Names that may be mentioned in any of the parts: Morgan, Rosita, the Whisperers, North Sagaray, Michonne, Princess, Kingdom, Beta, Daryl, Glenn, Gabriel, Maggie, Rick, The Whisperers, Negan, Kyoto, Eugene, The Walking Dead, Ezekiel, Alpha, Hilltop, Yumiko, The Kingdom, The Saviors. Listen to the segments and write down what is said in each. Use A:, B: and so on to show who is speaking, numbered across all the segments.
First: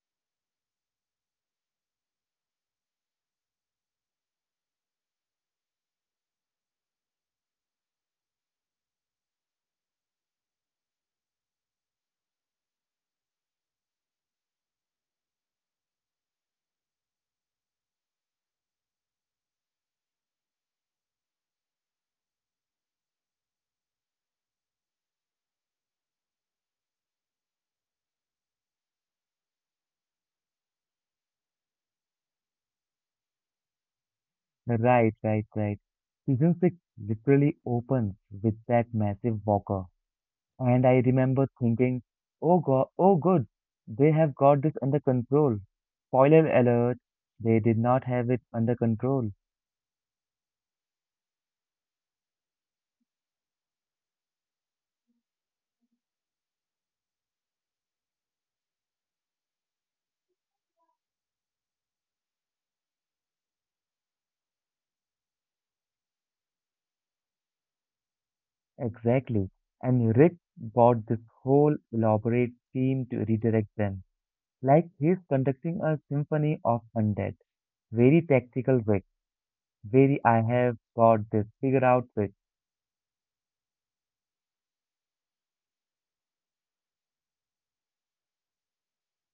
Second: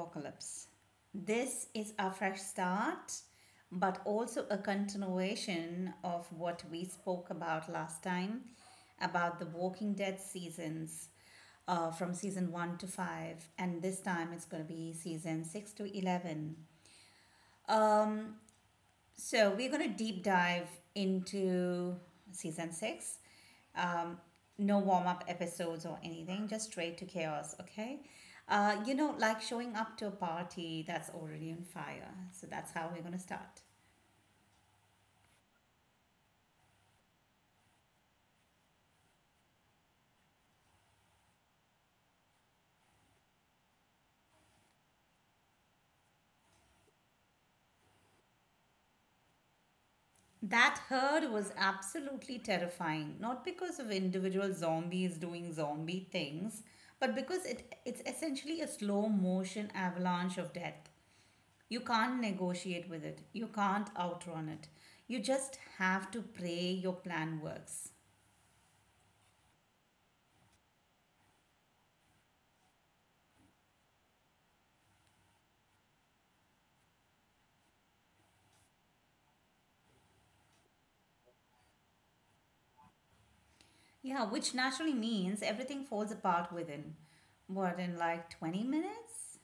A: Apocalypse. This is a fresh start, but also a continuation of what we spoke about last time about the Walking Dead seasons from season 1 to 5, and this time it's going to be season 6 to 11. So, we're going to deep dive into season 6, no warm up episodes or anything, just straight to chaos, okay? Like showing up to a party that's already on fire. So that's how we're going to start.
B: Right, right, right. Season 6 literally opens with that massive walker. And I remember thinking, oh god, oh good, they have got this under control. Spoiler alert, they did not have it under control.
A: That herd was absolutely terrifying, not because of individual zombies doing zombie things, but because it's essentially a slow motion avalanche of death. You can't negotiate with it, you can't outrun it. You just have to pray your plan works.
B: Exactly. And Rick bought this whole elaborate team to redirect them. Like he's conducting a symphony of undead. Very tactical Rick. Very I have got this figured out Rick.
A: Yeah, which naturally means everything falls apart within, what, in like 20 minutes?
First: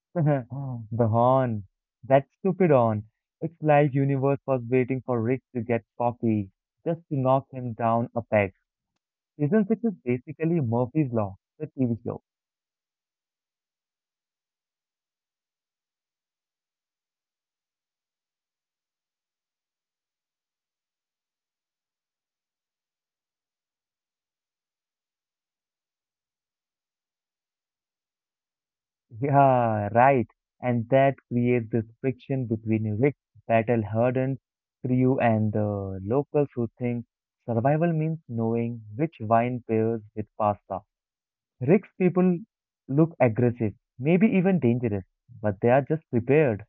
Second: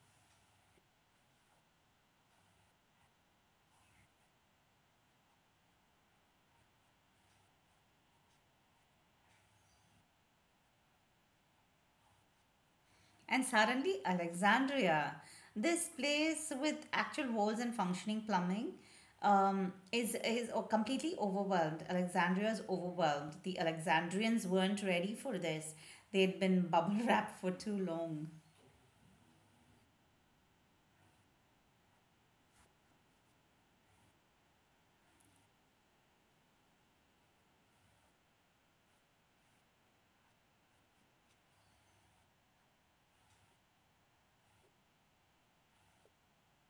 B: The horn. That stupid horn. It's like universe was waiting for Rick to get coffee just to knock him down a peg. Season 6 is basically Murphy's Law, the TV show.
A: And suddenly, Alexandria, this place with actual walls and functioning plumbing, completely overwhelmed. Alexandria is overwhelmed. The Alexandrians weren't ready for this, they'd been bubble wrapped for too long.
B: Yeah, right. And that creates this friction between Rick, battle-hardened crew and the locals who think survival means knowing which wine pairs with pasta. Rick's people look aggressive, maybe even dangerous, but they are just prepared.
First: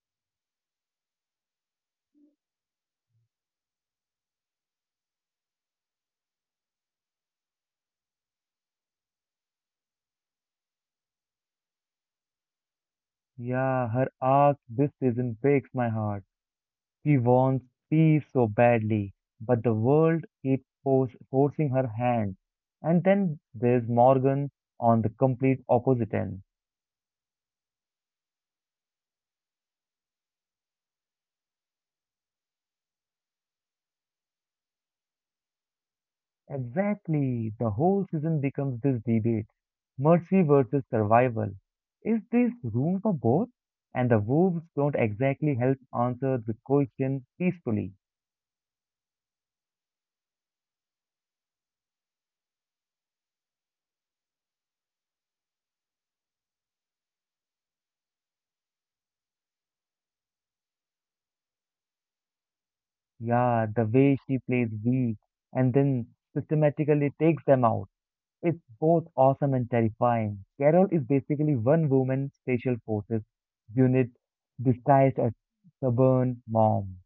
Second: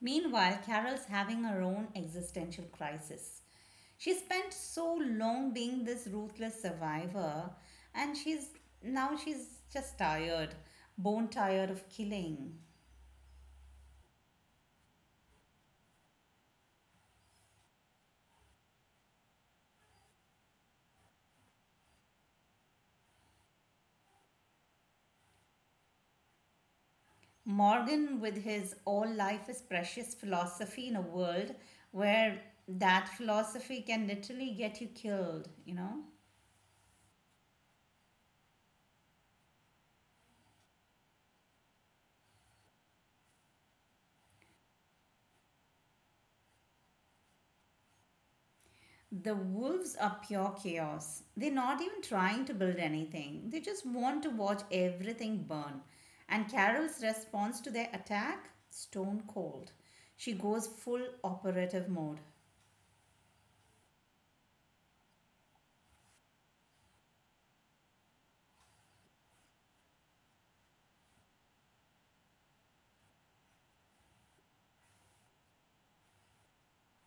A: Meanwhile, Carol's having her own existential crisis. She spent so long being this ruthless survivor, and she's now she's just tired, bone tired of killing.
B: Yeah, her arc this season breaks my heart. She wants peace so badly, but the world keeps forcing her hand. And then there's Morgan on the complete opposite end.
A: Morgan, with his all life is precious philosophy in a world where that philosophy can literally get you killed, you know?
B: Exactly, the whole season becomes this debate mercy versus survival. Is there room for both? And the wolves don't exactly help answer the question peacefully.
A: The wolves are pure chaos. They're not even trying to build anything. They just want to watch everything burn. And Carol's response to their attack? Stone cold. She goes full operative mode.
B: Yeah, the way she plays weak and then systematically takes them out. It's both awesome and terrifying. Carol is basically one woman special forces unit disguised as stubborn mom.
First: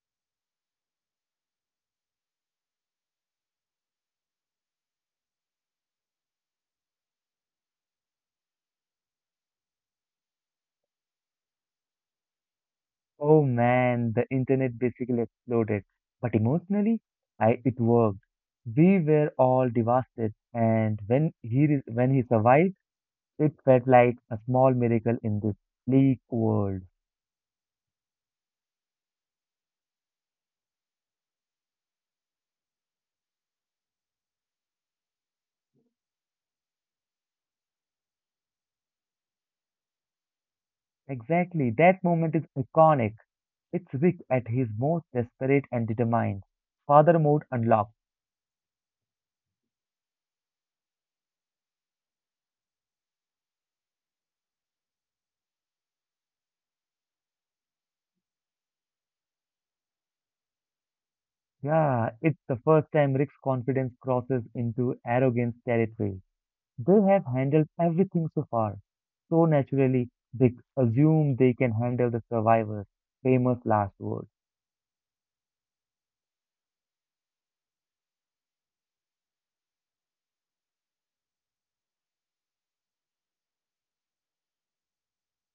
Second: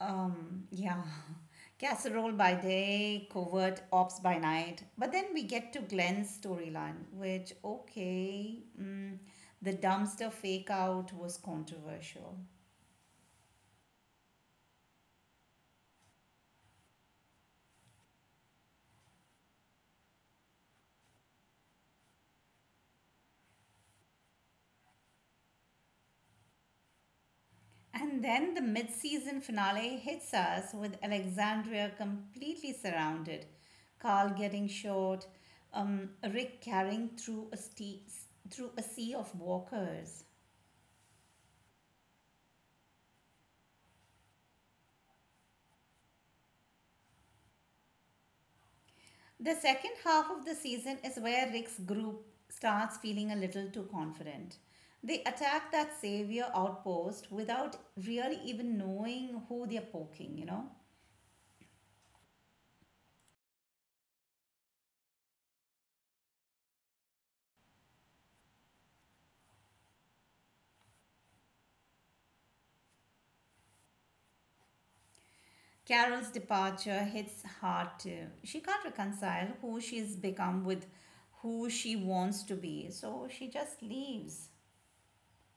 A: Um, yeah. Casserole by day, covert ops by night. But then we get to Glenn's storyline, which, okay, the dumpster fake out was controversial.
B: Oh man, the internet basically exploded. But emotionally, I it worked. We were all devastated, and when he survived, it felt like a small miracle in this bleak world.
A: And then the mid season finale hits us with Alexandria completely surrounded, Carl getting shot, Rick carrying through through a sea of walkers.
B: Exactly, that moment is iconic. It's Rick at his most desperate and determined. Father mode unlocked.
A: The second half of the season is where Rick's group starts feeling a little too confident. They attack that savior outpost without really even knowing who they're poking, you know?
B: Yeah, it's the first time Rick's confidence crosses into arrogance territory. They have handled everything so far. So naturally, they assume they can handle the survivors' famous last words.
A: Carol's departure hits hard too. She can't reconcile who she's become with who she wants to be, so she just leaves.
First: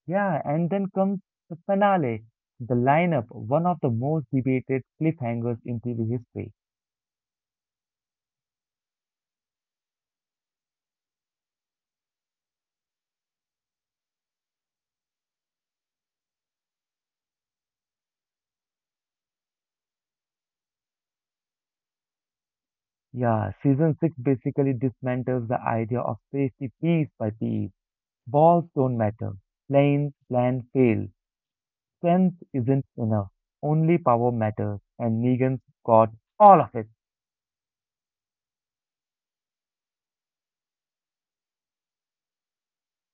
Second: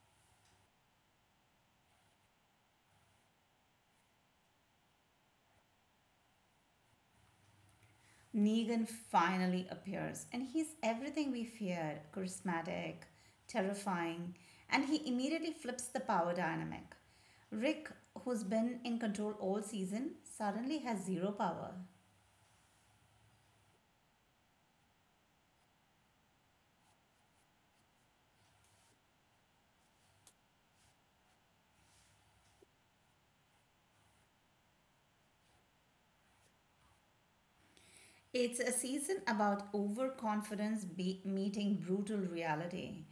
B: Yeah, and then comes the finale, the lineup, one of the most debated cliffhangers in TV history.
A: Negan finally appears, and he's everything we feared: charismatic, terrifying, and he immediately flips the power dynamic. Rick, who's been in control all season, suddenly has zero power.
B: Yeah, season 6 basically dismantles the idea of safety piece by piece. Balls don't matter. Planes land fail. Strength isn't enough. Only power matters, and Negan's got all of it.
A: It's a season about meeting brutal reality.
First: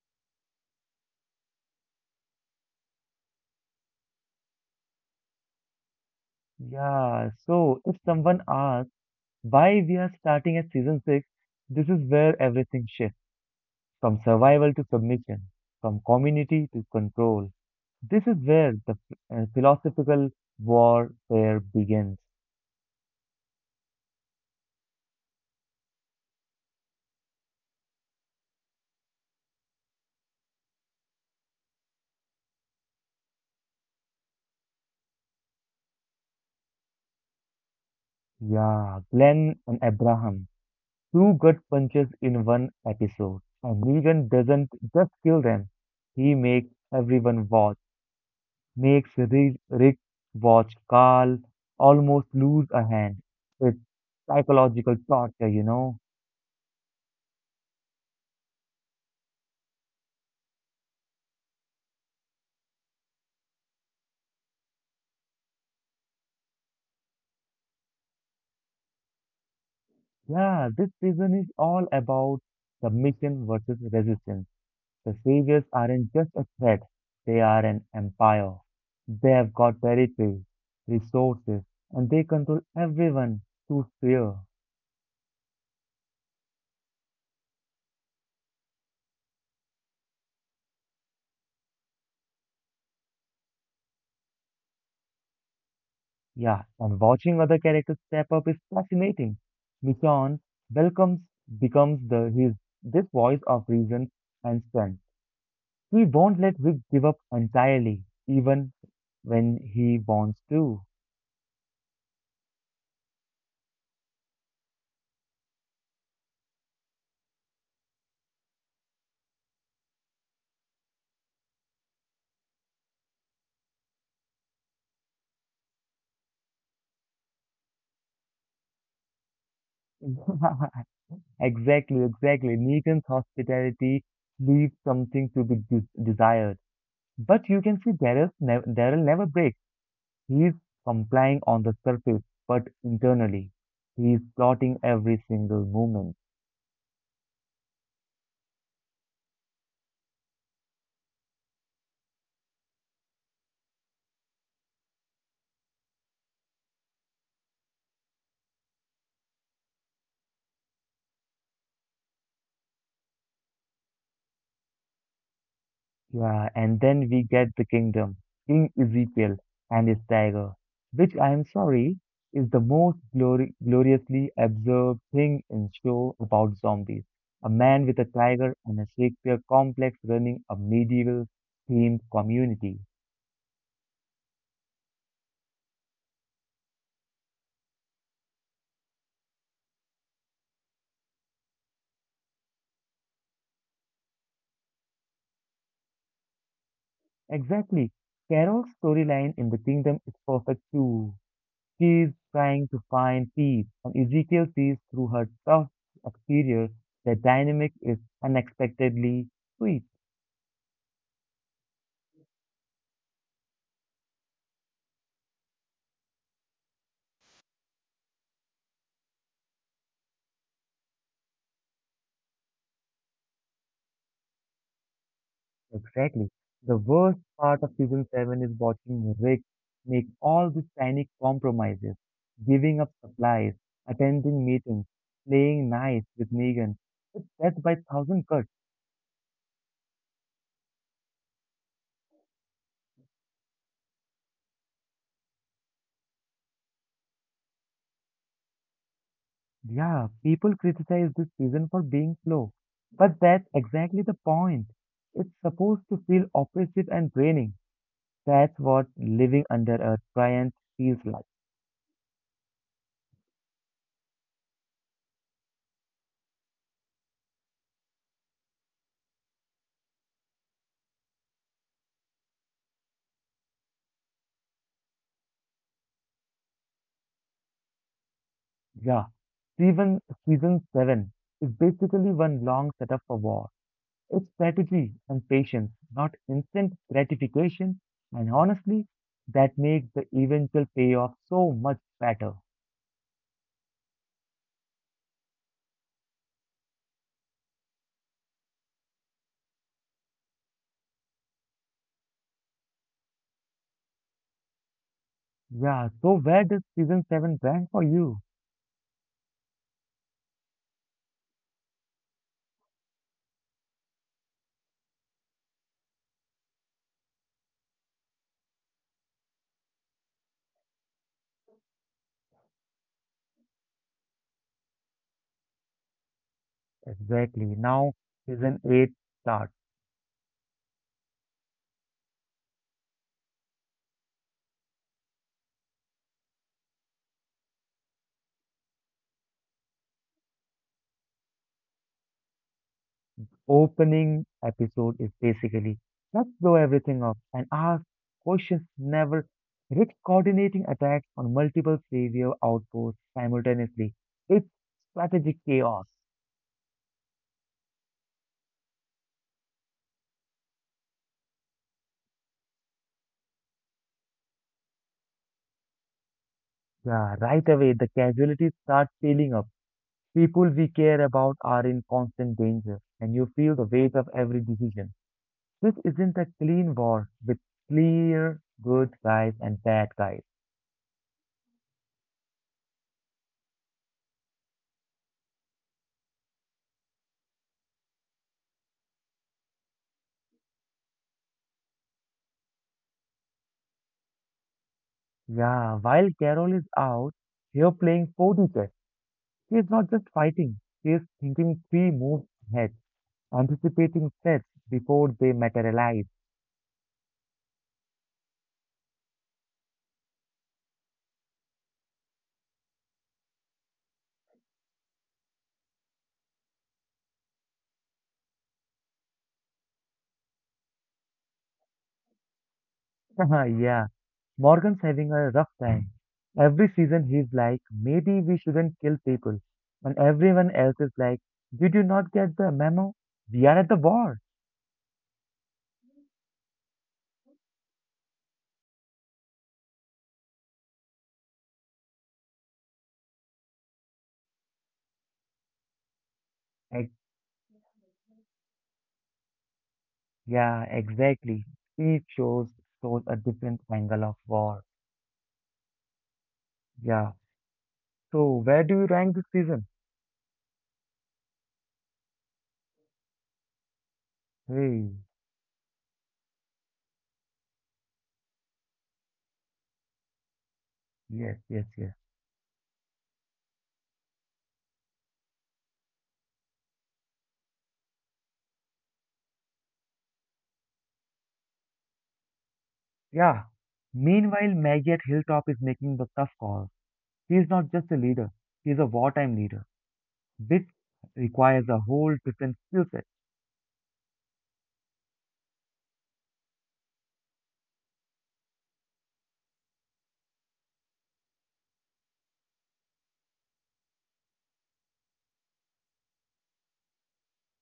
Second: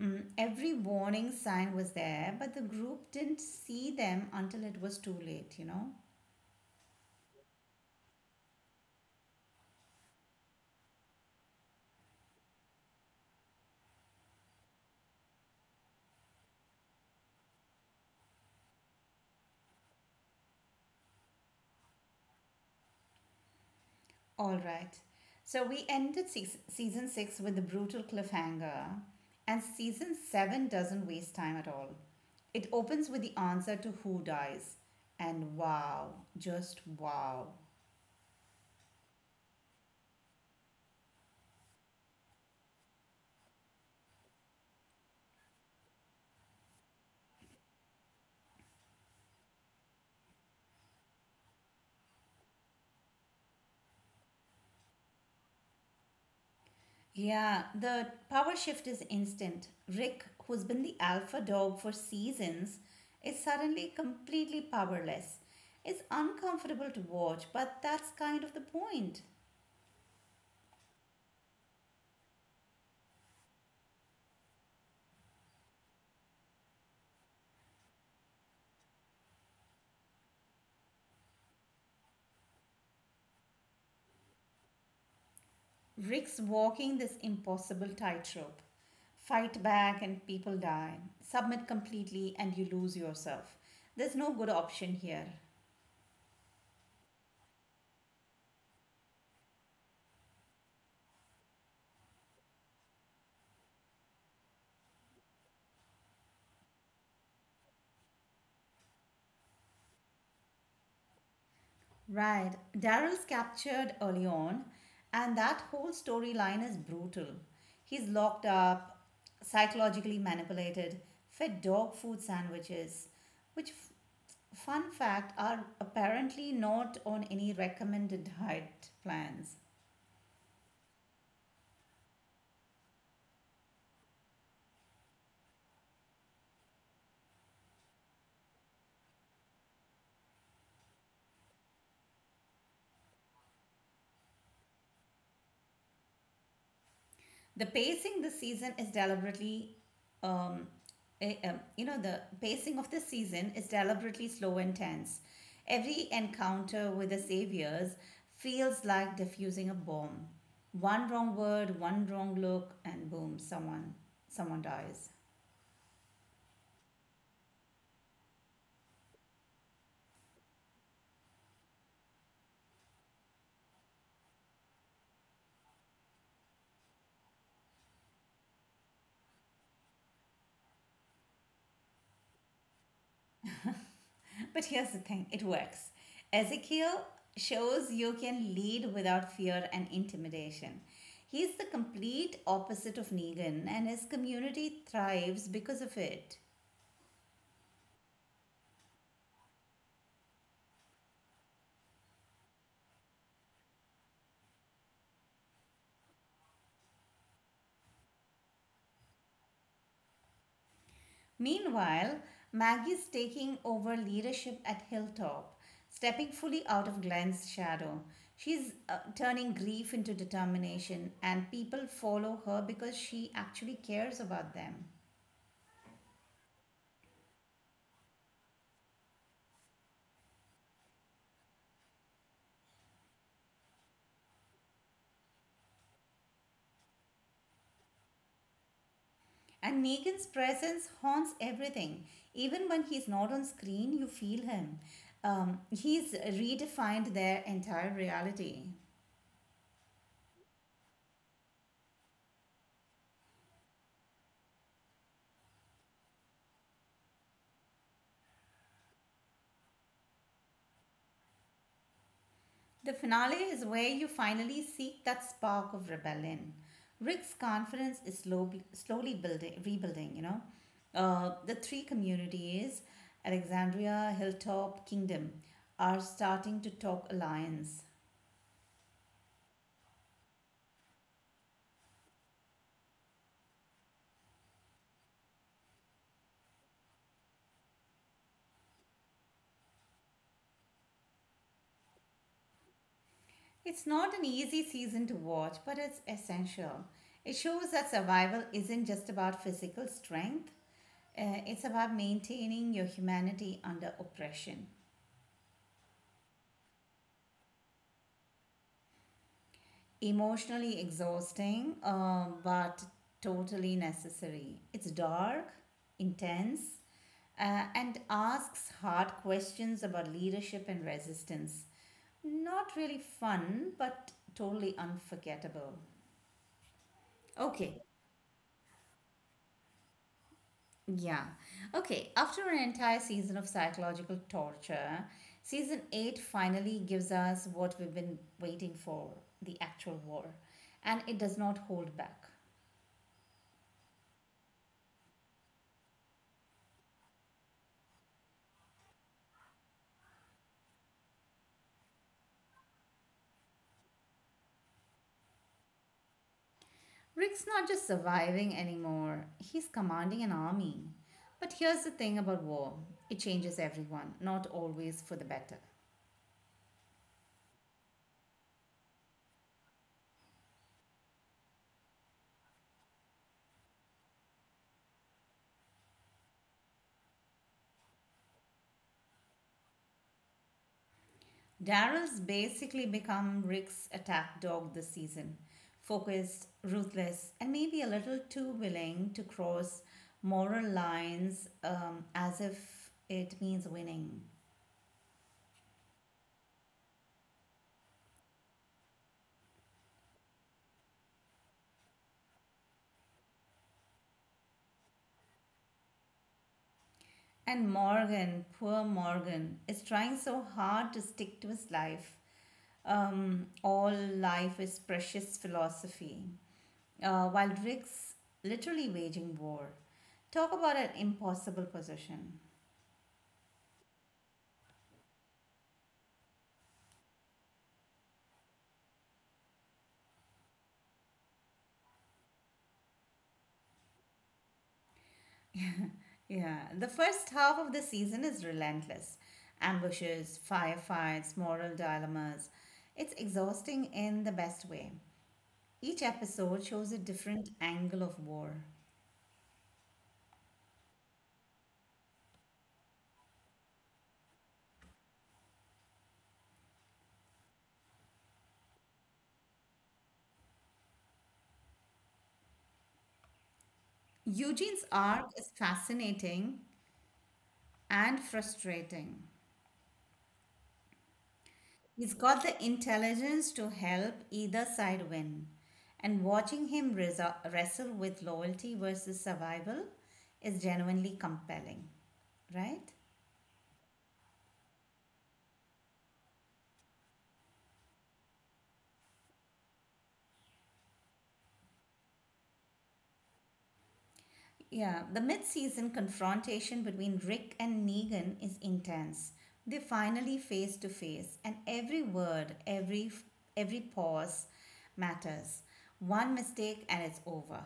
A: Mm, every warning sign was there, but the group didn't see them until it was too late, you know?
B: Yeah, so if someone asks why we are starting at season 6, this is where everything shifts from survival to submission, from community to control. This is where the philosophical warfare begins.
A: All right. So we ended season six with the brutal cliffhanger, and season seven doesn't waste time at all. It opens with the answer to who dies. And wow, just wow.
B: Yeah, Glenn and Abraham, two gut punches in one episode. And Negan doesn't just kill them, he makes everyone watch, makes Rick watch Carl almost lose a hand. It's psychological torture.
A: Yeah, the power shift is instant. Rick, who's been the alpha dog for seasons, is suddenly completely powerless. It's uncomfortable to watch, but that's kind of the point.
B: Yeah, this season is all about submission versus resistance. The saviors aren't just a threat, they are an empire. They have got territory, resources, and they control everyone through fear.
A: Rick's walking this impossible tightrope. Fight back and people die. Submit completely and you lose yourself. There's no good option here.
B: Yeah, and watching other characters step up is fascinating. Michonne welcomes becomes the his this voice of reason and strength. He won't let Rick give up entirely, even when he wants to.
A: Right. Daryl's captured early on, and that whole storyline is brutal. He's locked up, psychologically manipulated, fed dog food sandwiches, which, fun fact, are apparently not on any recommended diet plans.
B: Exactly, exactly. Negan's hospitality leaves something to be desired, but you can see Daryl never breaks. He's complying on the surface, but internally, he's plotting every single movement.
A: The pacing this season is deliberately, um, eh, you know, the pacing of this season is deliberately slow and tense. Every encounter with the saviors feels like diffusing a bomb. One wrong word, one wrong look, and boom, someone dies.
B: Yeah, and then we get the kingdom, King Ezekiel and his tiger, which I am sorry is the most gloriously absurd thing in show about zombies. A man with a tiger and a Shakespeare complex running a medieval themed community.
A: But here's the thing, it works. Ezekiel shows you can lead without fear and intimidation. He's the complete opposite of Negan, and his community thrives because of it.
B: Exactly. Carol's storyline in the kingdom is perfect too. She is trying to find peace, and Ezekiel sees through her tough exterior. That dynamic is unexpectedly sweet.
A: Meanwhile, Maggie's taking over leadership at Hilltop, stepping fully out of Glenn's shadow. She's turning grief into determination, and people follow her because she actually cares about them.
B: Exactly. The worst part of season 7 is watching Rick make all these tiny compromises, giving up supplies, attending meetings, playing nice with Negan. It's death by thousand cuts.
A: And Negan's presence haunts everything. Even when he's not on screen, you feel him. He's redefined their entire reality.
B: Yeah, people criticize this season for being slow, but that's exactly the point. It's supposed to feel oppressive and draining. That's what living under a giant feels like.
A: The finale is where you finally seek that spark of rebellion. Rick's confidence is slowly building, rebuilding, you know. The three communities, Alexandria, Hilltop, Kingdom, are starting to talk alliance.
B: Yeah, season season seven is basically one long setup for war. It's strategy and patience, not instant gratification, and honestly, that makes the eventual payoff so much better.
A: It's not an easy season to watch, but it's essential. It shows that survival isn't just about physical strength, it's about maintaining your humanity under oppression.
B: Yeah, so where does season 7 rank for you?
A: Emotionally exhausting, but totally necessary. It's dark, intense, and asks hard questions about leadership and resistance. Not really fun, but totally unforgettable.
B: Exactly.
A: Okay,
B: Now, season 8 starts.
A: yeah. Okay, after an entire season of psychological torture, season 8 finally gives us what we've been waiting for: the actual war. And it does not hold back.
B: Opening episode is basically let's blow everything up and ask questions never. Rick coordinating attacks on multiple savior outposts simultaneously. It's strategic chaos.
A: Rick's not just surviving anymore, he's commanding an army. But here's the thing about war: it changes everyone, not always for the better.
B: Yeah, right away the casualties start piling up. People we care about are in constant danger, and you feel the weight of every decision. This isn't a clean war with clear good guys and bad guys.
A: Daryl's basically become Rick's attack dog this season, focused, ruthless, and maybe a little too willing to cross moral lines as if it means winning.
B: Yeah, while Carol is out here playing 4D chess, she is not just fighting, she is thinking three moves ahead, anticipating threats before they materialize.
A: And Morgan, poor Morgan, is trying so hard to stick to his life, all life is precious philosophy, while Rick's literally waging war. Talk about an impossible position.
B: Yeah, Morgan's having a rough time. Every season he's like, maybe we shouldn't kill people. And everyone else is like, did you not get the memo? We are at the war.
A: Yeah, the first half of the season is relentless: ambushes, firefights, moral dilemmas. It's exhausting in the best way. Each episode shows a
B: Ex-
A: different angle of war.
B: yeah, exactly. Each shows a different angle of war. Yeah. So where do you rank this season?
A: Eugene's
B: Hey,
A: arc is fascinating and frustrating.
B: yes, yes, yes.
A: He's got the intelligence to help either side win. And watching him wrestle with loyalty versus survival is genuinely compelling, right?
B: Yeah. Meanwhile, Maggie at Hilltop is making the tough calls. He is not just a leader, he is a wartime leader, which requires a whole different skill set.
A: Yeah, the mid season confrontation between Rick and Negan is intense. They're finally face to face, and every pause matters. One mistake, and it's over.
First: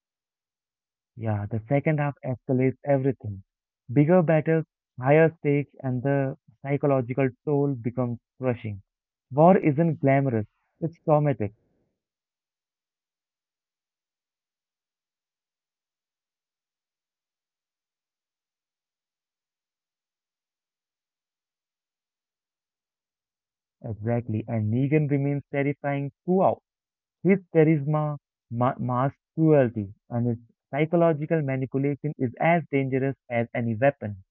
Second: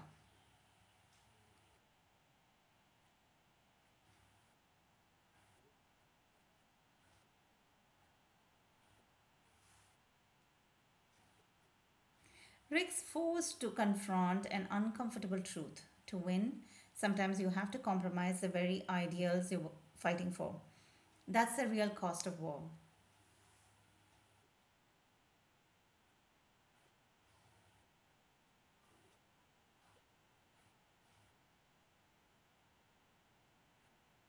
B: Yeah, the second half escalates everything. Bigger battles, higher stakes, and the psychological toll becomes crushing. War isn't glamorous, it's traumatic.
A: Rick's forced to confront an uncomfortable truth. To win, sometimes you have to compromise the very ideals you're fighting for. That's the real cost of war.
B: Exactly, and Negan remains terrifying throughout. His charisma ma masks cruelty, and his psychological manipulation is as dangerous as any weapon.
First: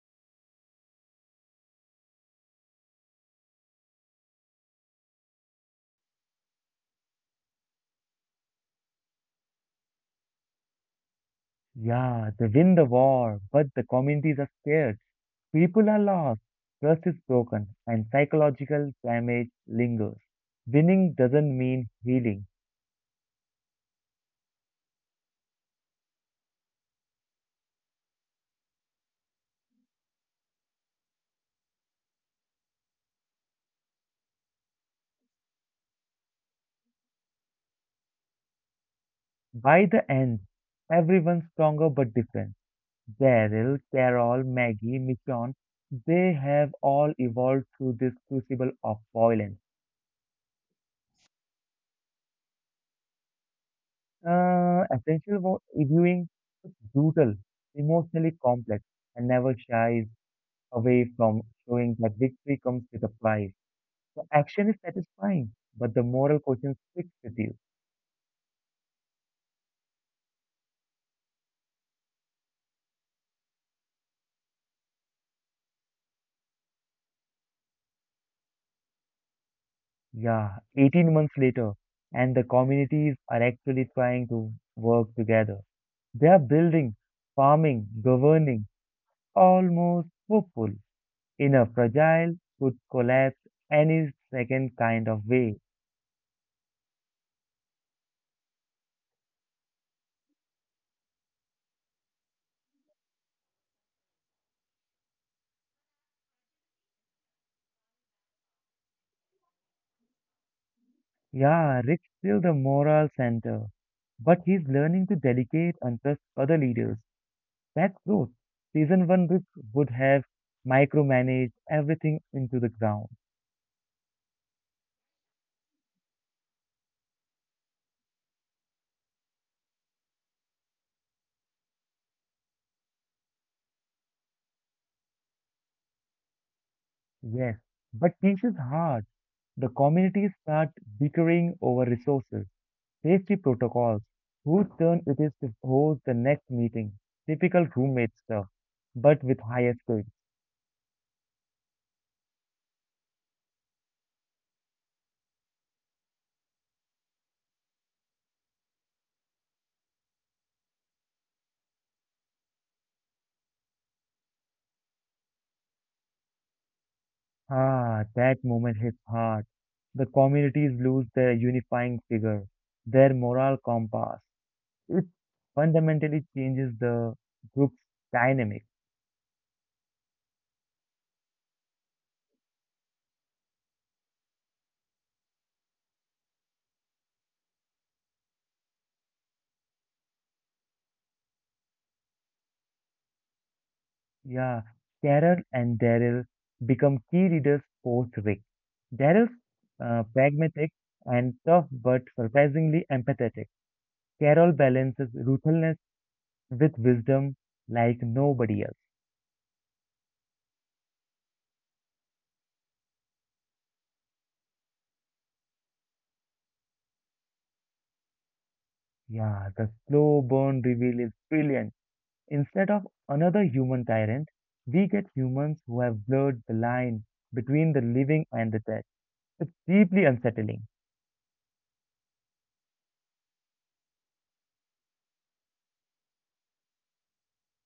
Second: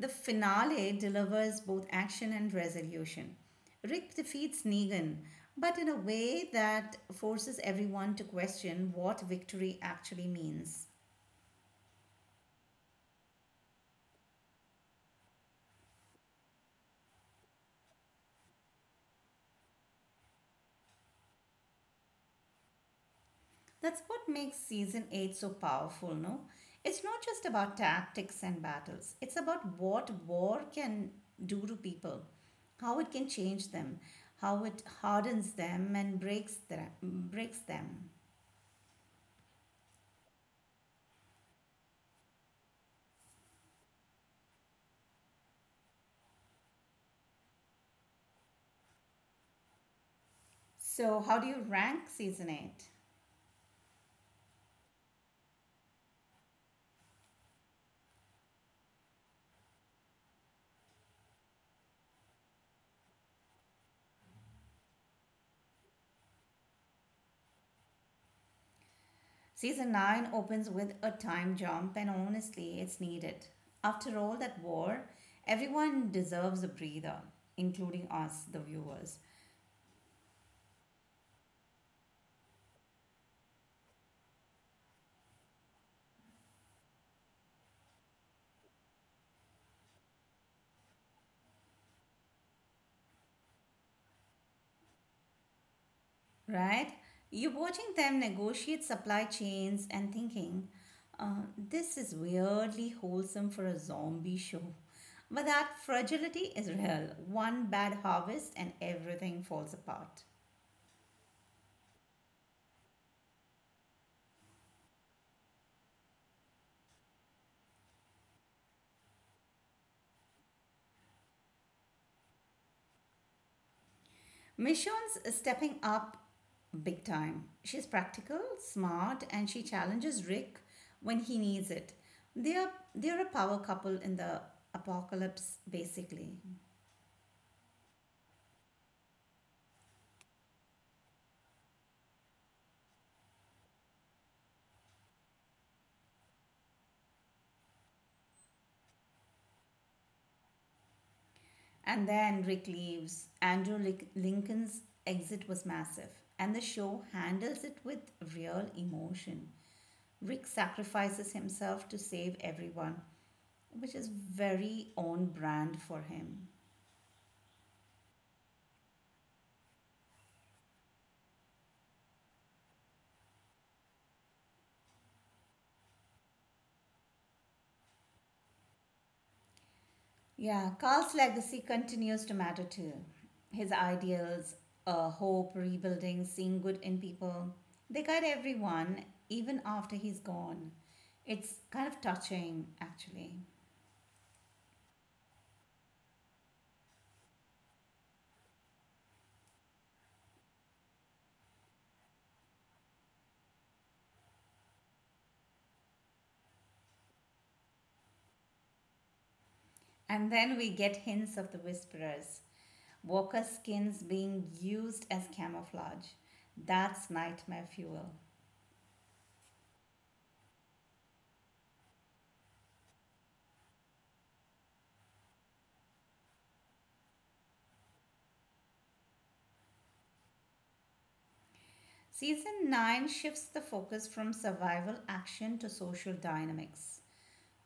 A: The finale delivers both action and resolution. Rick defeats Negan, but in a way that forces everyone to question what victory actually means.
B: Yeah, they win the war, but the communities are scared. People are lost, trust is broken, and psychological damage lingers. Winning doesn't mean healing.
A: That's what makes season 8 so powerful, no? It's not just about tactics and battles, it's about what war can do to people, how it can change them, how it hardens them and breaks them.
B: By the end, everyone's stronger but different. Daryl, Carol, Maggie, Michonne, they have all evolved through this crucible of violence.
A: So, how do you rank season 8?
B: Essential viewing, brutal, emotionally complex, and never shies away from showing that victory comes with a price. The action is satisfying, but the moral question sticks with you.
A: Season 9 opens with a time jump, and honestly, it's needed. After all that war, everyone deserves a breather, including us, the viewers.
B: Yeah, 18 months later, and the communities are actually trying to work together. They are building, farming, governing, almost hopeful in a fragile, could collapse any second kind of way.
A: Right? You're watching them negotiate supply chains and thinking, this is weirdly wholesome for a zombie show. But that fragility is real. One bad harvest and everything falls apart.
B: Yeah, Rick's still the moral center, but he's learning to delegate and trust other leaders. That's growth. Season one would have micromanaged everything into the ground.
A: Michonne's stepping up big time. She's practical, smart, and she challenges Rick when he needs it. They're a power couple in the apocalypse, basically.
B: Yes, but change is hard. The communities start bickering over resources, safety protocols, whose turn it is to host the next meeting, typical roommate stuff, but with higher stakes.
A: And then Rick leaves. Lincoln's exit was massive, and the show handles it with real emotion. Rick sacrifices himself to save everyone, which is very on brand for him.
B: Ah, that moment hits hard. The communities lose their unifying figure, their moral compass. It fundamentally changes the group's dynamic.
A: Yeah, Carl's legacy continues to matter too. His ideals, hope, rebuilding, seeing good in people, they guide everyone even after he's gone. It's kind of touching, actually.
B: Yeah, Carol and Daryl become key leaders post Rick. Daryl's pragmatic and tough but surprisingly empathetic. Carol balances ruthlessness with wisdom like nobody else.
A: And then we get hints of the whisperers. Walker skins being used as camouflage. That's nightmare fuel.
B: Yeah, the slow burn reveal is brilliant. Instead of another human tyrant, we get humans who have blurred the line between the living and the dead. It's deeply unsettling.
A: Season 9 shifts the focus from survival action to social dynamics.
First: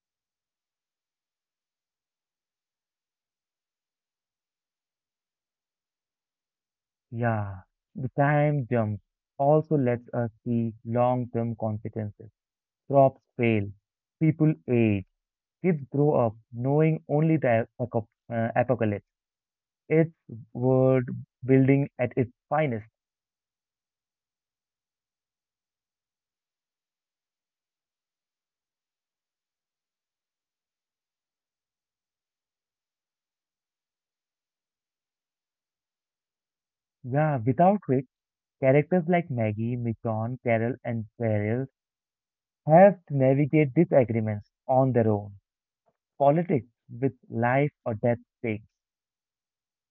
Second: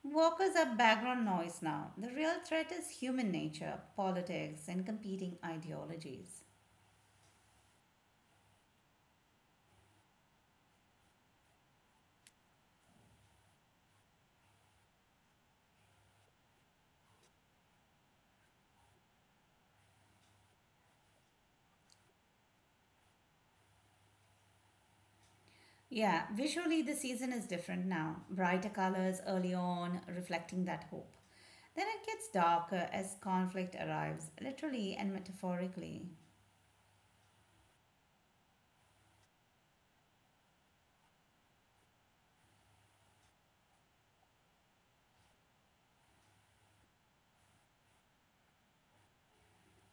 A: Walkers are background noise now. The real threat is human nature, politics, and competing ideologies.
B: Yeah, the time jump also lets us see long-term consequences. Crops fail, people age, kids grow up knowing only the apocalypse. It's world building at its finest.
A: Yeah, visually the season is different now. Brighter colors early on, reflecting that hope. Then it gets darker as conflict arrives, literally and metaphorically.
B: Yeah, without which characters like Maggie, Michonne, Carol, and Beryl have to navigate disagreements on their own. Politics with life or death stakes.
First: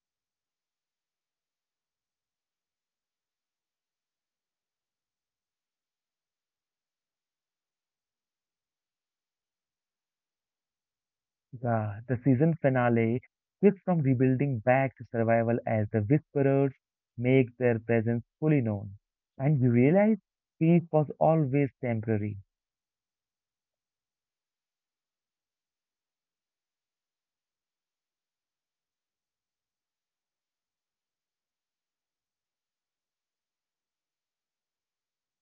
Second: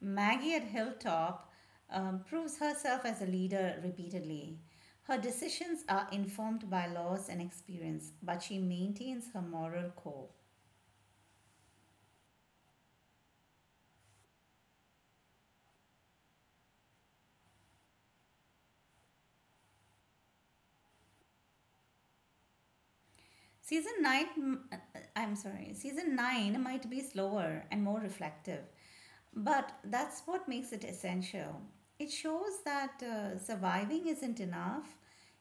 A: Maggie at Hilltop proves herself as a leader repeatedly. Her decisions are informed by laws and experience, but she maintains her moral core.
B: Yeah, the season finale shifts from rebuilding back to survival as the Whisperers make their presence fully known. And you realize peace was always temporary.
A: Season 9, uh, I'm sorry, season 9 might be slower and more reflective, but that's what makes it essential. It shows that surviving isn't enough.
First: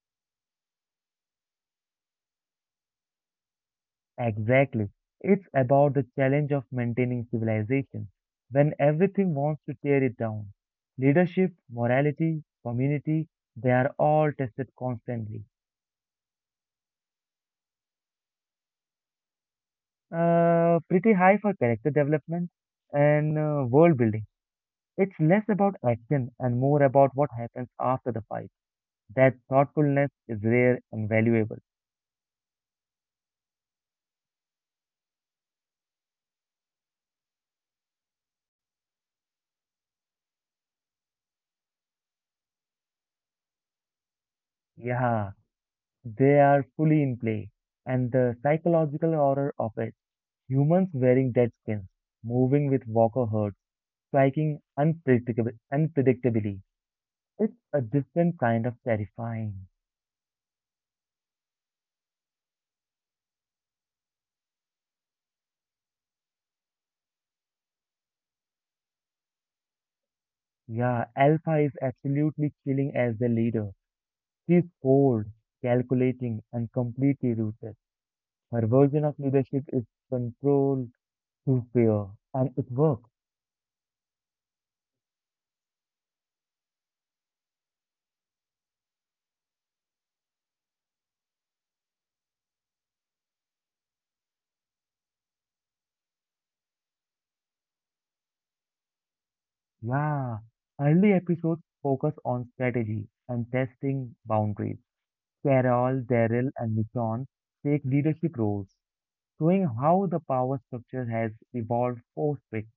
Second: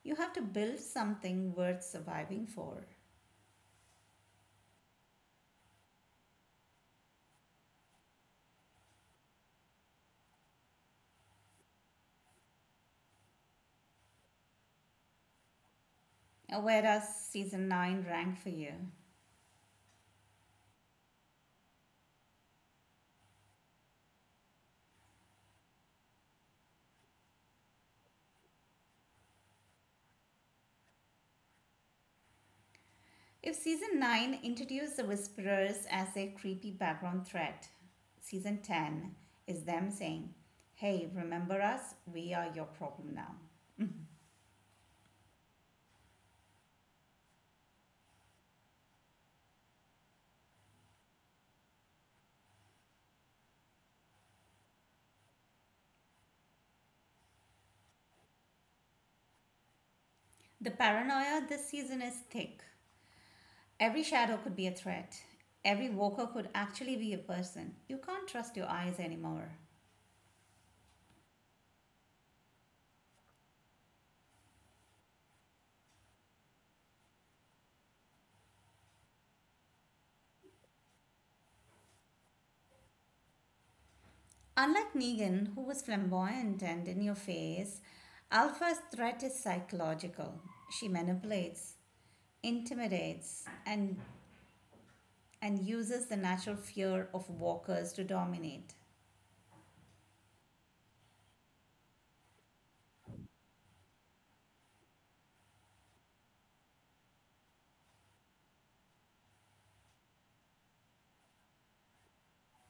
A: You have to build something worth surviving for.
B: Exactly. It's about the challenge of maintaining civilization when everything wants to tear it down. Leadership, morality, community, they are all tested constantly.
A: Where does season 9 rank for you?
B: Pretty high for character development and world building. It's less about action and more about what happens after the fight. That thoughtfulness is rare and valuable.
A: If season 9 introduced the whisperers as a creepy background threat, season 10 is them saying, hey, remember us? We are your problem now.
B: Yeah, they are fully in play. And the psychological horror of it humans wearing dead skins, moving with walker herds, striking unpredictably. It's a different kind of terrifying.
A: The paranoia this season is thick. Every shadow could be a threat. Every walker could actually be a person. You can't trust your eyes anymore.
B: Yeah, Alpha is absolutely chilling as the leader. She's cold, calculating, and completely ruthless. Her version of leadership is control to fear, and it works.
A: Unlike Negan, who was flamboyant and in your face, Alpha's threat is psychological. She manipulates, intimidates, and uses the natural fear of walkers to dominate.
B: Yeah, early episodes focus on strategy and testing boundaries. Carol, Daryl, and Michonne take leadership roles, showing how the power structure has evolved post-Rick.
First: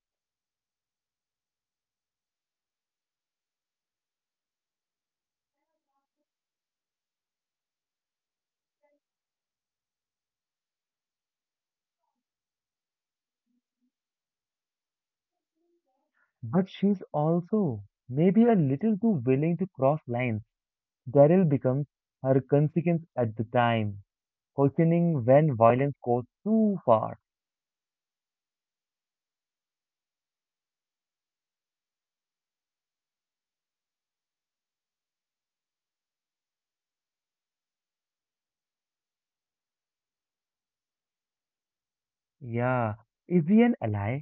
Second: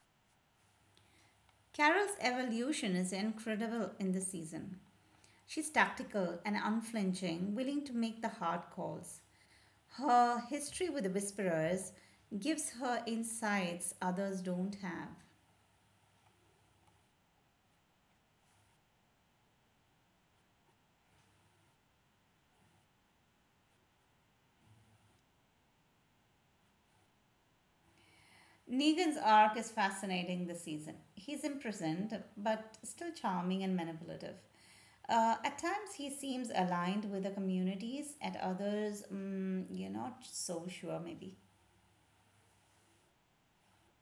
A: Carol's evolution is incredible in this season. She's tactical and unflinching, willing to make the hard calls. Her history with the Whisperers gives her insights others don't have.
B: But she's also maybe a little too willing to cross lines. Daryl becomes her consequence at the time, questioning when violence goes too far.
A: Negan's arc is fascinating this season. He's imprisoned, but still charming and manipulative. At times, he seems aligned with the communities, at others, mm, you're not so sure, maybe.
B: Yeah, is he an ally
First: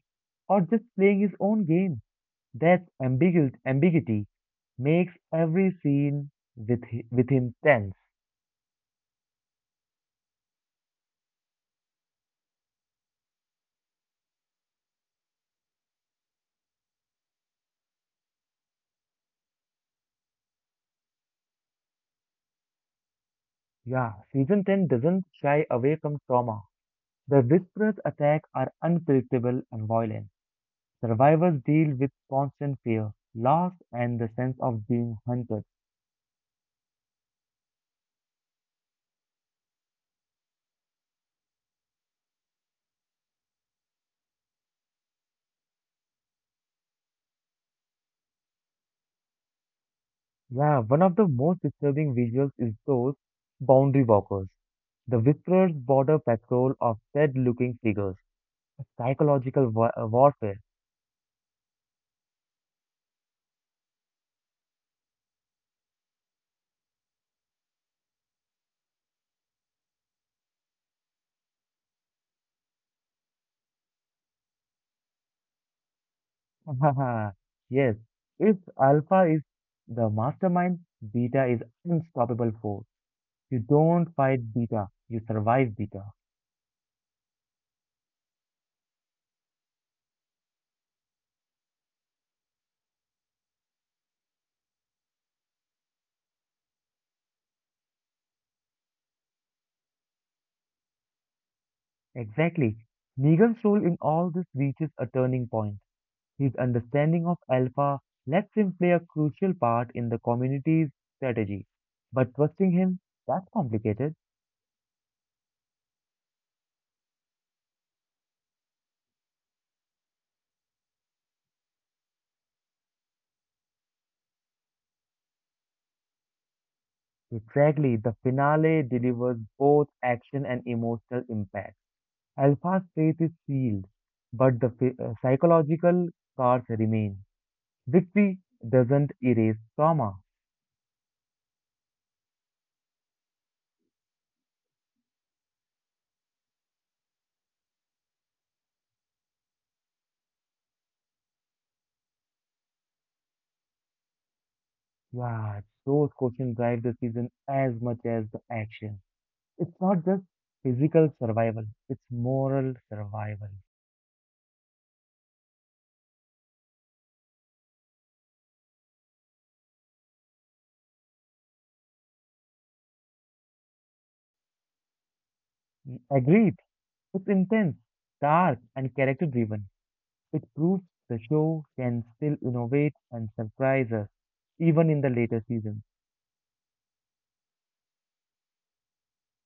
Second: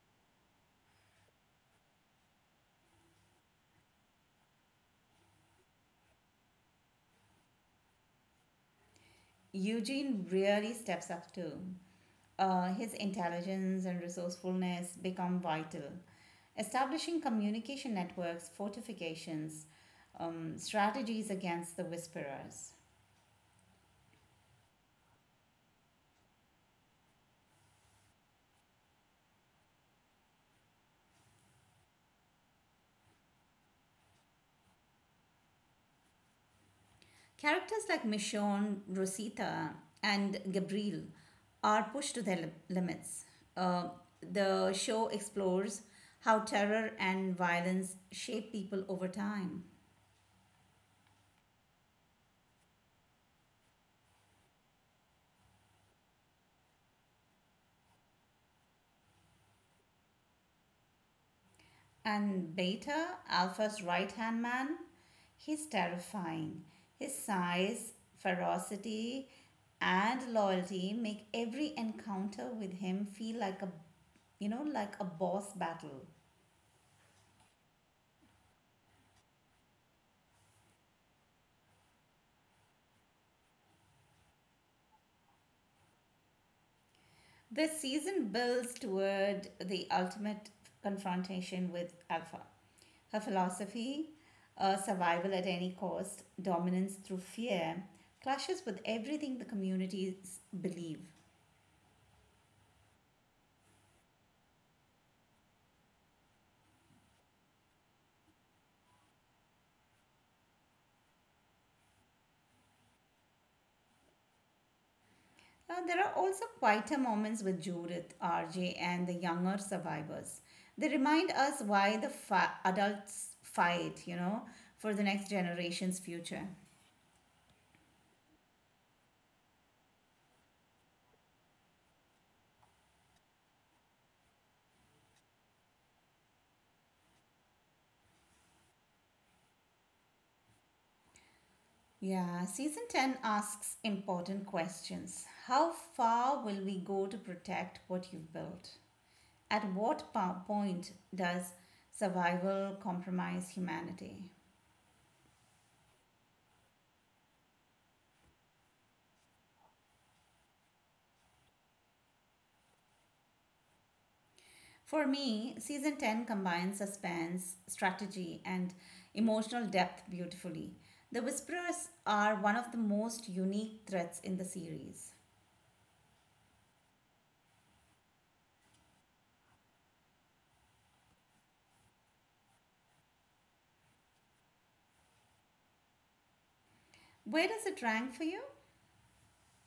B: or just playing his own game? That ambiguity makes every scene within tense.
A: Eugene really steps up too. His intelligence and resourcefulness become vital. Establishing communication networks, fortifications, strategies against the whisperers.
B: Yeah, season 10 doesn't shy away from trauma. The Whisperer's attacks are unpredictable and violent. Survivors deal with constant fear, loss, and the sense of being hunted.
A: Characters like Michonne, Rosita, and Gabriel are pushed to their limits. Uh, the show explores how terror and violence shape people over time.
B: Yeah, one of the most disturbing visuals is those boundary walkers. The Whisperer's border patrol of dead looking figures, a psychological warfare.
A: And Beta, Alpha's right hand man, he's terrifying. His size, ferocity, and loyalty make every encounter with him feel like a like a boss battle.
B: Yes, if Alpha is the mastermind, Beta is unstoppable force. You don't fight Beta, you survive Beta.
A: This season builds toward the ultimate confrontation with Alpha. Her philosophy, survival at any cost, dominance through fear, clashes with everything the communities believe.
B: Exactly. Negan's role in all this reaches a turning point. His understanding of Alpha lets him play a crucial part in the community's strategy. But trusting him, that's complicated.
A: There are also quieter moments with Judith, RJ, and the younger survivors. They remind us why the fa adults fight, you know, for the next generation's future.
B: Exactly, the finale delivers both action and emotional impact. Alpha's faith is sealed, but the psychological scars remain. Victory doesn't erase trauma.
A: Yeah, season 10 asks important questions. How far will we go to protect what you've built? At what point does survival compromise humanity?
B: Yeah, those questions drive the season as much as the action. It's not just physical survival, it's moral survival.
A: For me, season 10 combines suspense, strategy, and emotional depth beautifully. The Whisperers are one of the most unique threats in the series.
B: Mm, agreed. It's intense, dark, and character driven. It proves the show can still innovate and surprise us, even in the later seasons.
A: Where does it rank for you?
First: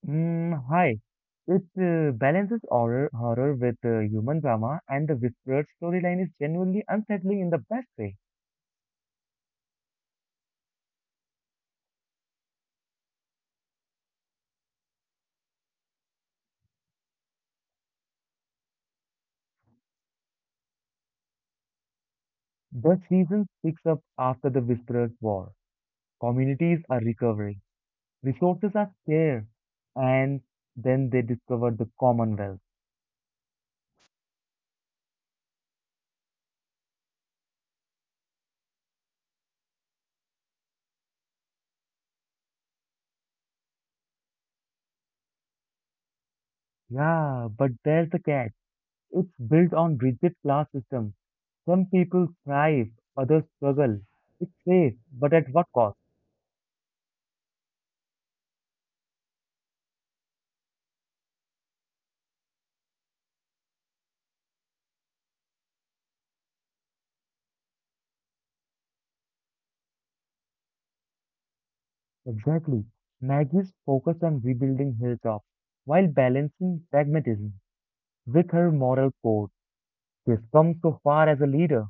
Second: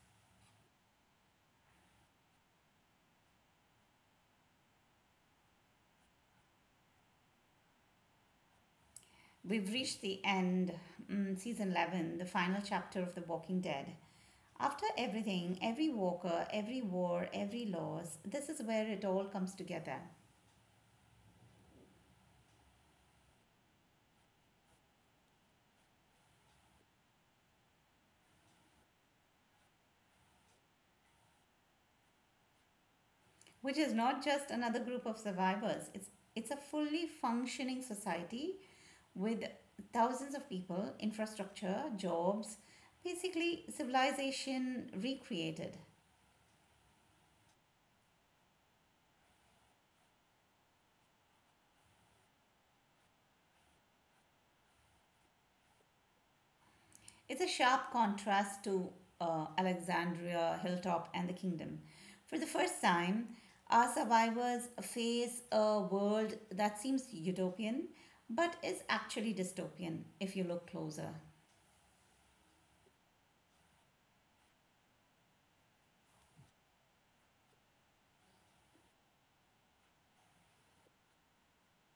B: Mm, hi. It balances horror with human drama, and the Whisperer storyline is genuinely unsettling in the best way.
A: We've reached the end, mm, season 11, the final chapter of The Walking Dead. After everything, every walker, every war, every loss, this is where it all comes together.
B: The season picks up after the Whisperer's war. Communities are recovering, resources are scarce, and then they discover the Commonwealth.
A: Which is not just another group of survivors. It's a fully functioning society with thousands of people, infrastructure, jobs, basically civilization recreated.
B: Yeah, but there's the catch. It's built on rigid class system. Some people thrive, others struggle. It's safe, but at what cost?
A: It's a sharp contrast to Alexandria, Hilltop, and the kingdom. For the first time, our survivors face a world that seems utopian but is actually dystopian if you look closer.
B: Exactly. Maggie's focus on rebuilding Hilltop while balancing pragmatism with her moral code. She's come so far as a leader.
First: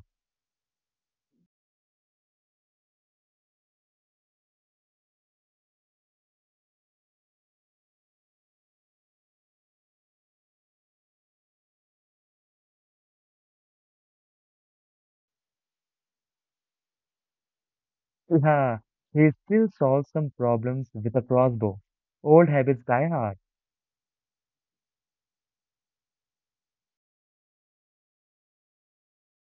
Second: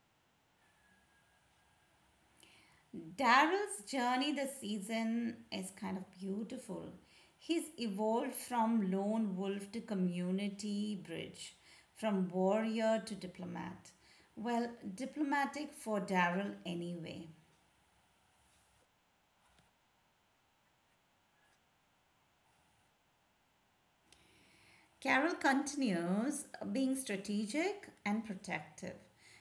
A: Daryl's journey this season is kind of beautiful. He's evolved from lone wolf to community bridge, from warrior to diplomat. Well, diplomatic for Daryl anyway.
B: Yeah, he still solves some problems with a crossbow. Old habits die hard.
A: Carol continues being strategic and protective.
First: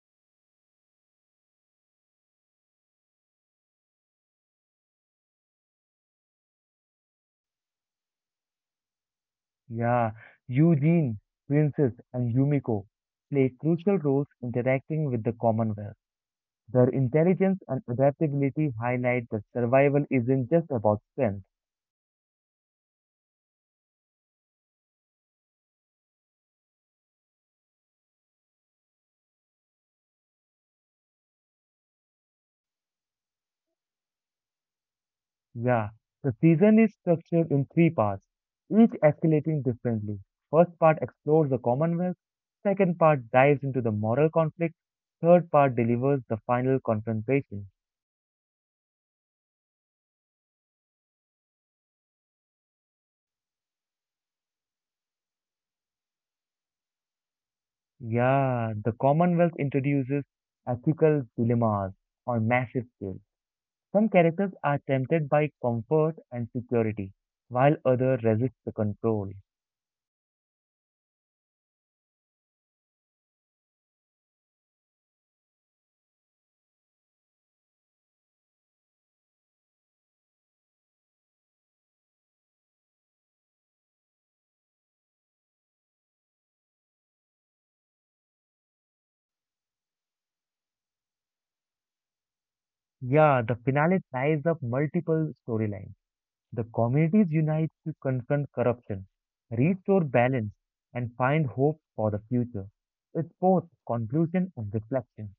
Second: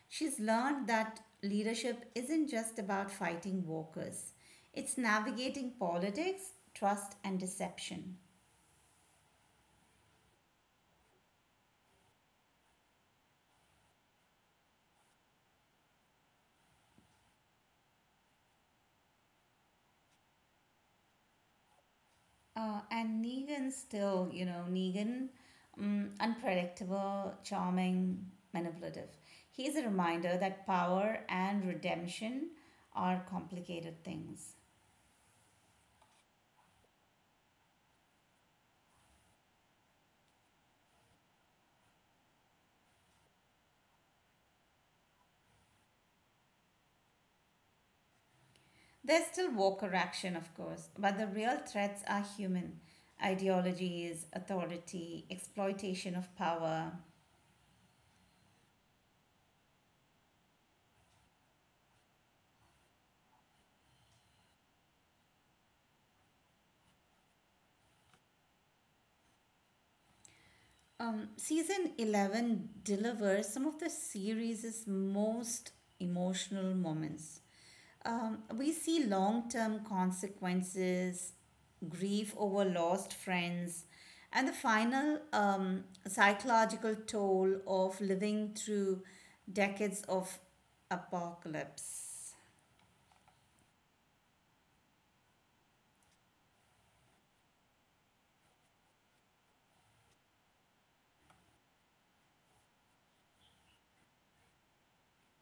A: She's learned that leadership isn't just about fighting walkers, it's navigating politics, trust, and deception.
B: Yeah, Eugene, Princess, and Yumiko play crucial roles interacting with the Commonwealth. Their intelligence and adaptability highlight that survival isn't just about strength.
A: And Negan still, you know, Negan, unpredictable, charming, manipulative. He's a reminder that power and redemption are complicated things.
B: Yeah, the season is structured in three parts, each escalating differently. First part explores the Commonwealth, second part dives into the moral conflict, third part delivers the final confrontation.
A: There's still Walker action, of course, but the real threats are human ideologies, authority, exploitation of power.
B: Yeah, the Commonwealth introduces ethical dilemmas on massive scale. Some characters are tempted by comfort and security, while others resist the control.
A: Season 11 delivers some of the series' most emotional moments. We see long term consequences, grief over lost friends, and the final psychological toll of living through decades of apocalypse.
B: Yeah, the finale ties up multiple storylines. The communities unite to confront corruption, restore balance, and find hope for the future. It's both conclusion and reflection.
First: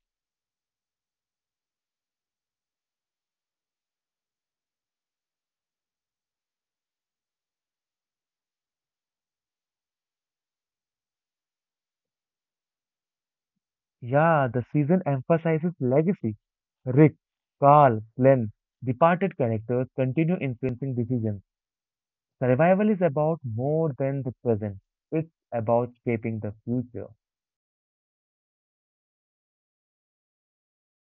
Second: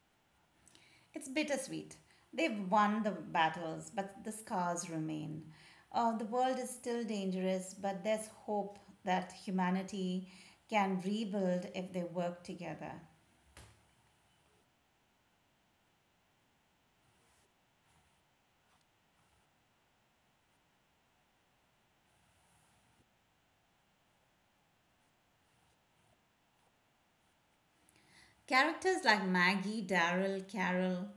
A: It's bittersweet. They've won the battles, but the scars remain. The world is still dangerous, but there's hope that humanity can rebuild if they work together.
B: Yeah, the season emphasizes legacy. Rick, Carl, Glenn, departed characters continue influencing decisions. Survival is about more than the present. It's about shaping the future.
A: Characters like Maggie, Daryl, Carol,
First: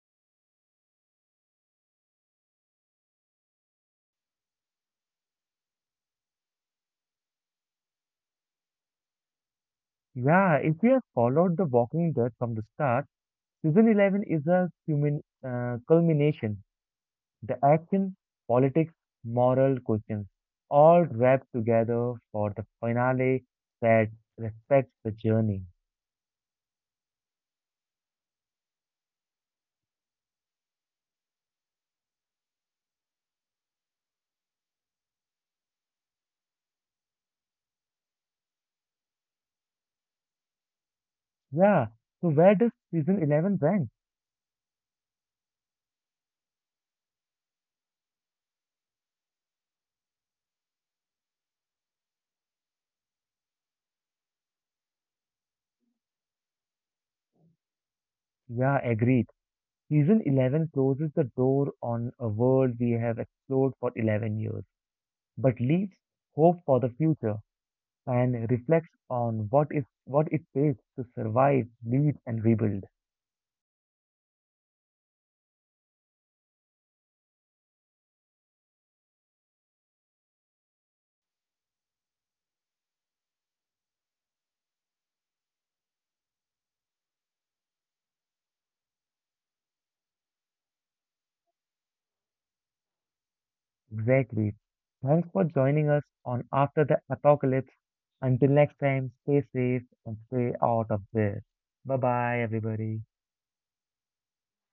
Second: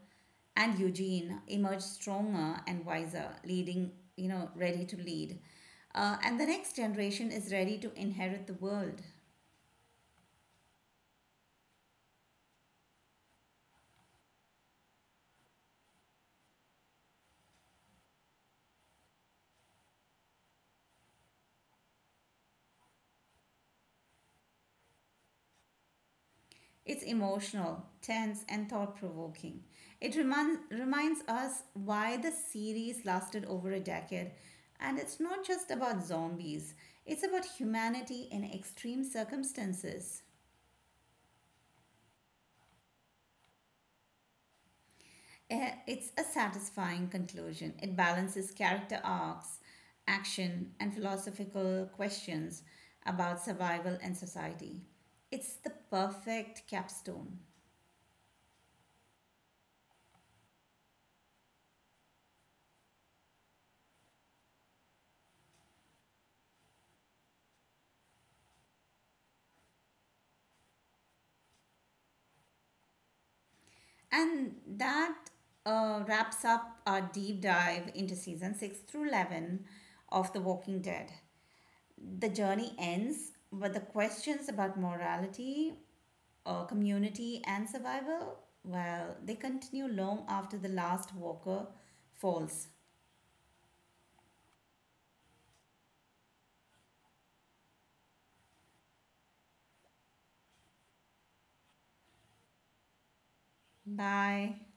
A: and Eugene emerge stronger and wiser, leading, you know, ready to lead. And the next generation is ready to inherit the world.
B: Yeah, if you have followed The Walking Dead from the start, season 11 is a culmination. The action, politics, moral questions, all wrapped together for the finale that respects the journey.
A: It's emotional, tense, and thought provoking. It reminds us why the series lasted over a decade. And it's not just about zombies, it's about humanity in extreme circumstances.
B: Yeah, so where does season 11 rank?
A: Eh, it's a satisfying conclusion. It balances character arcs, action, and philosophical questions about survival and society. It's the perfect capstone.
B: Yeah, agreed. Season 11 closes the door on a world we have explored for 11 years, but leaves hope for the future and reflects on what it takes to survive, lead, and rebuild.
A: And that wraps up our deep dive into season 6 through 11 of The Walking Dead. The journey ends, but the questions about morality, community, and survival, well, they continue long after the last walker falls.
B: Exactly. Thanks for joining us on After the Apocalypse. Until next time, stay safe and stay out of there. Bye bye, everybody.
A: Bye.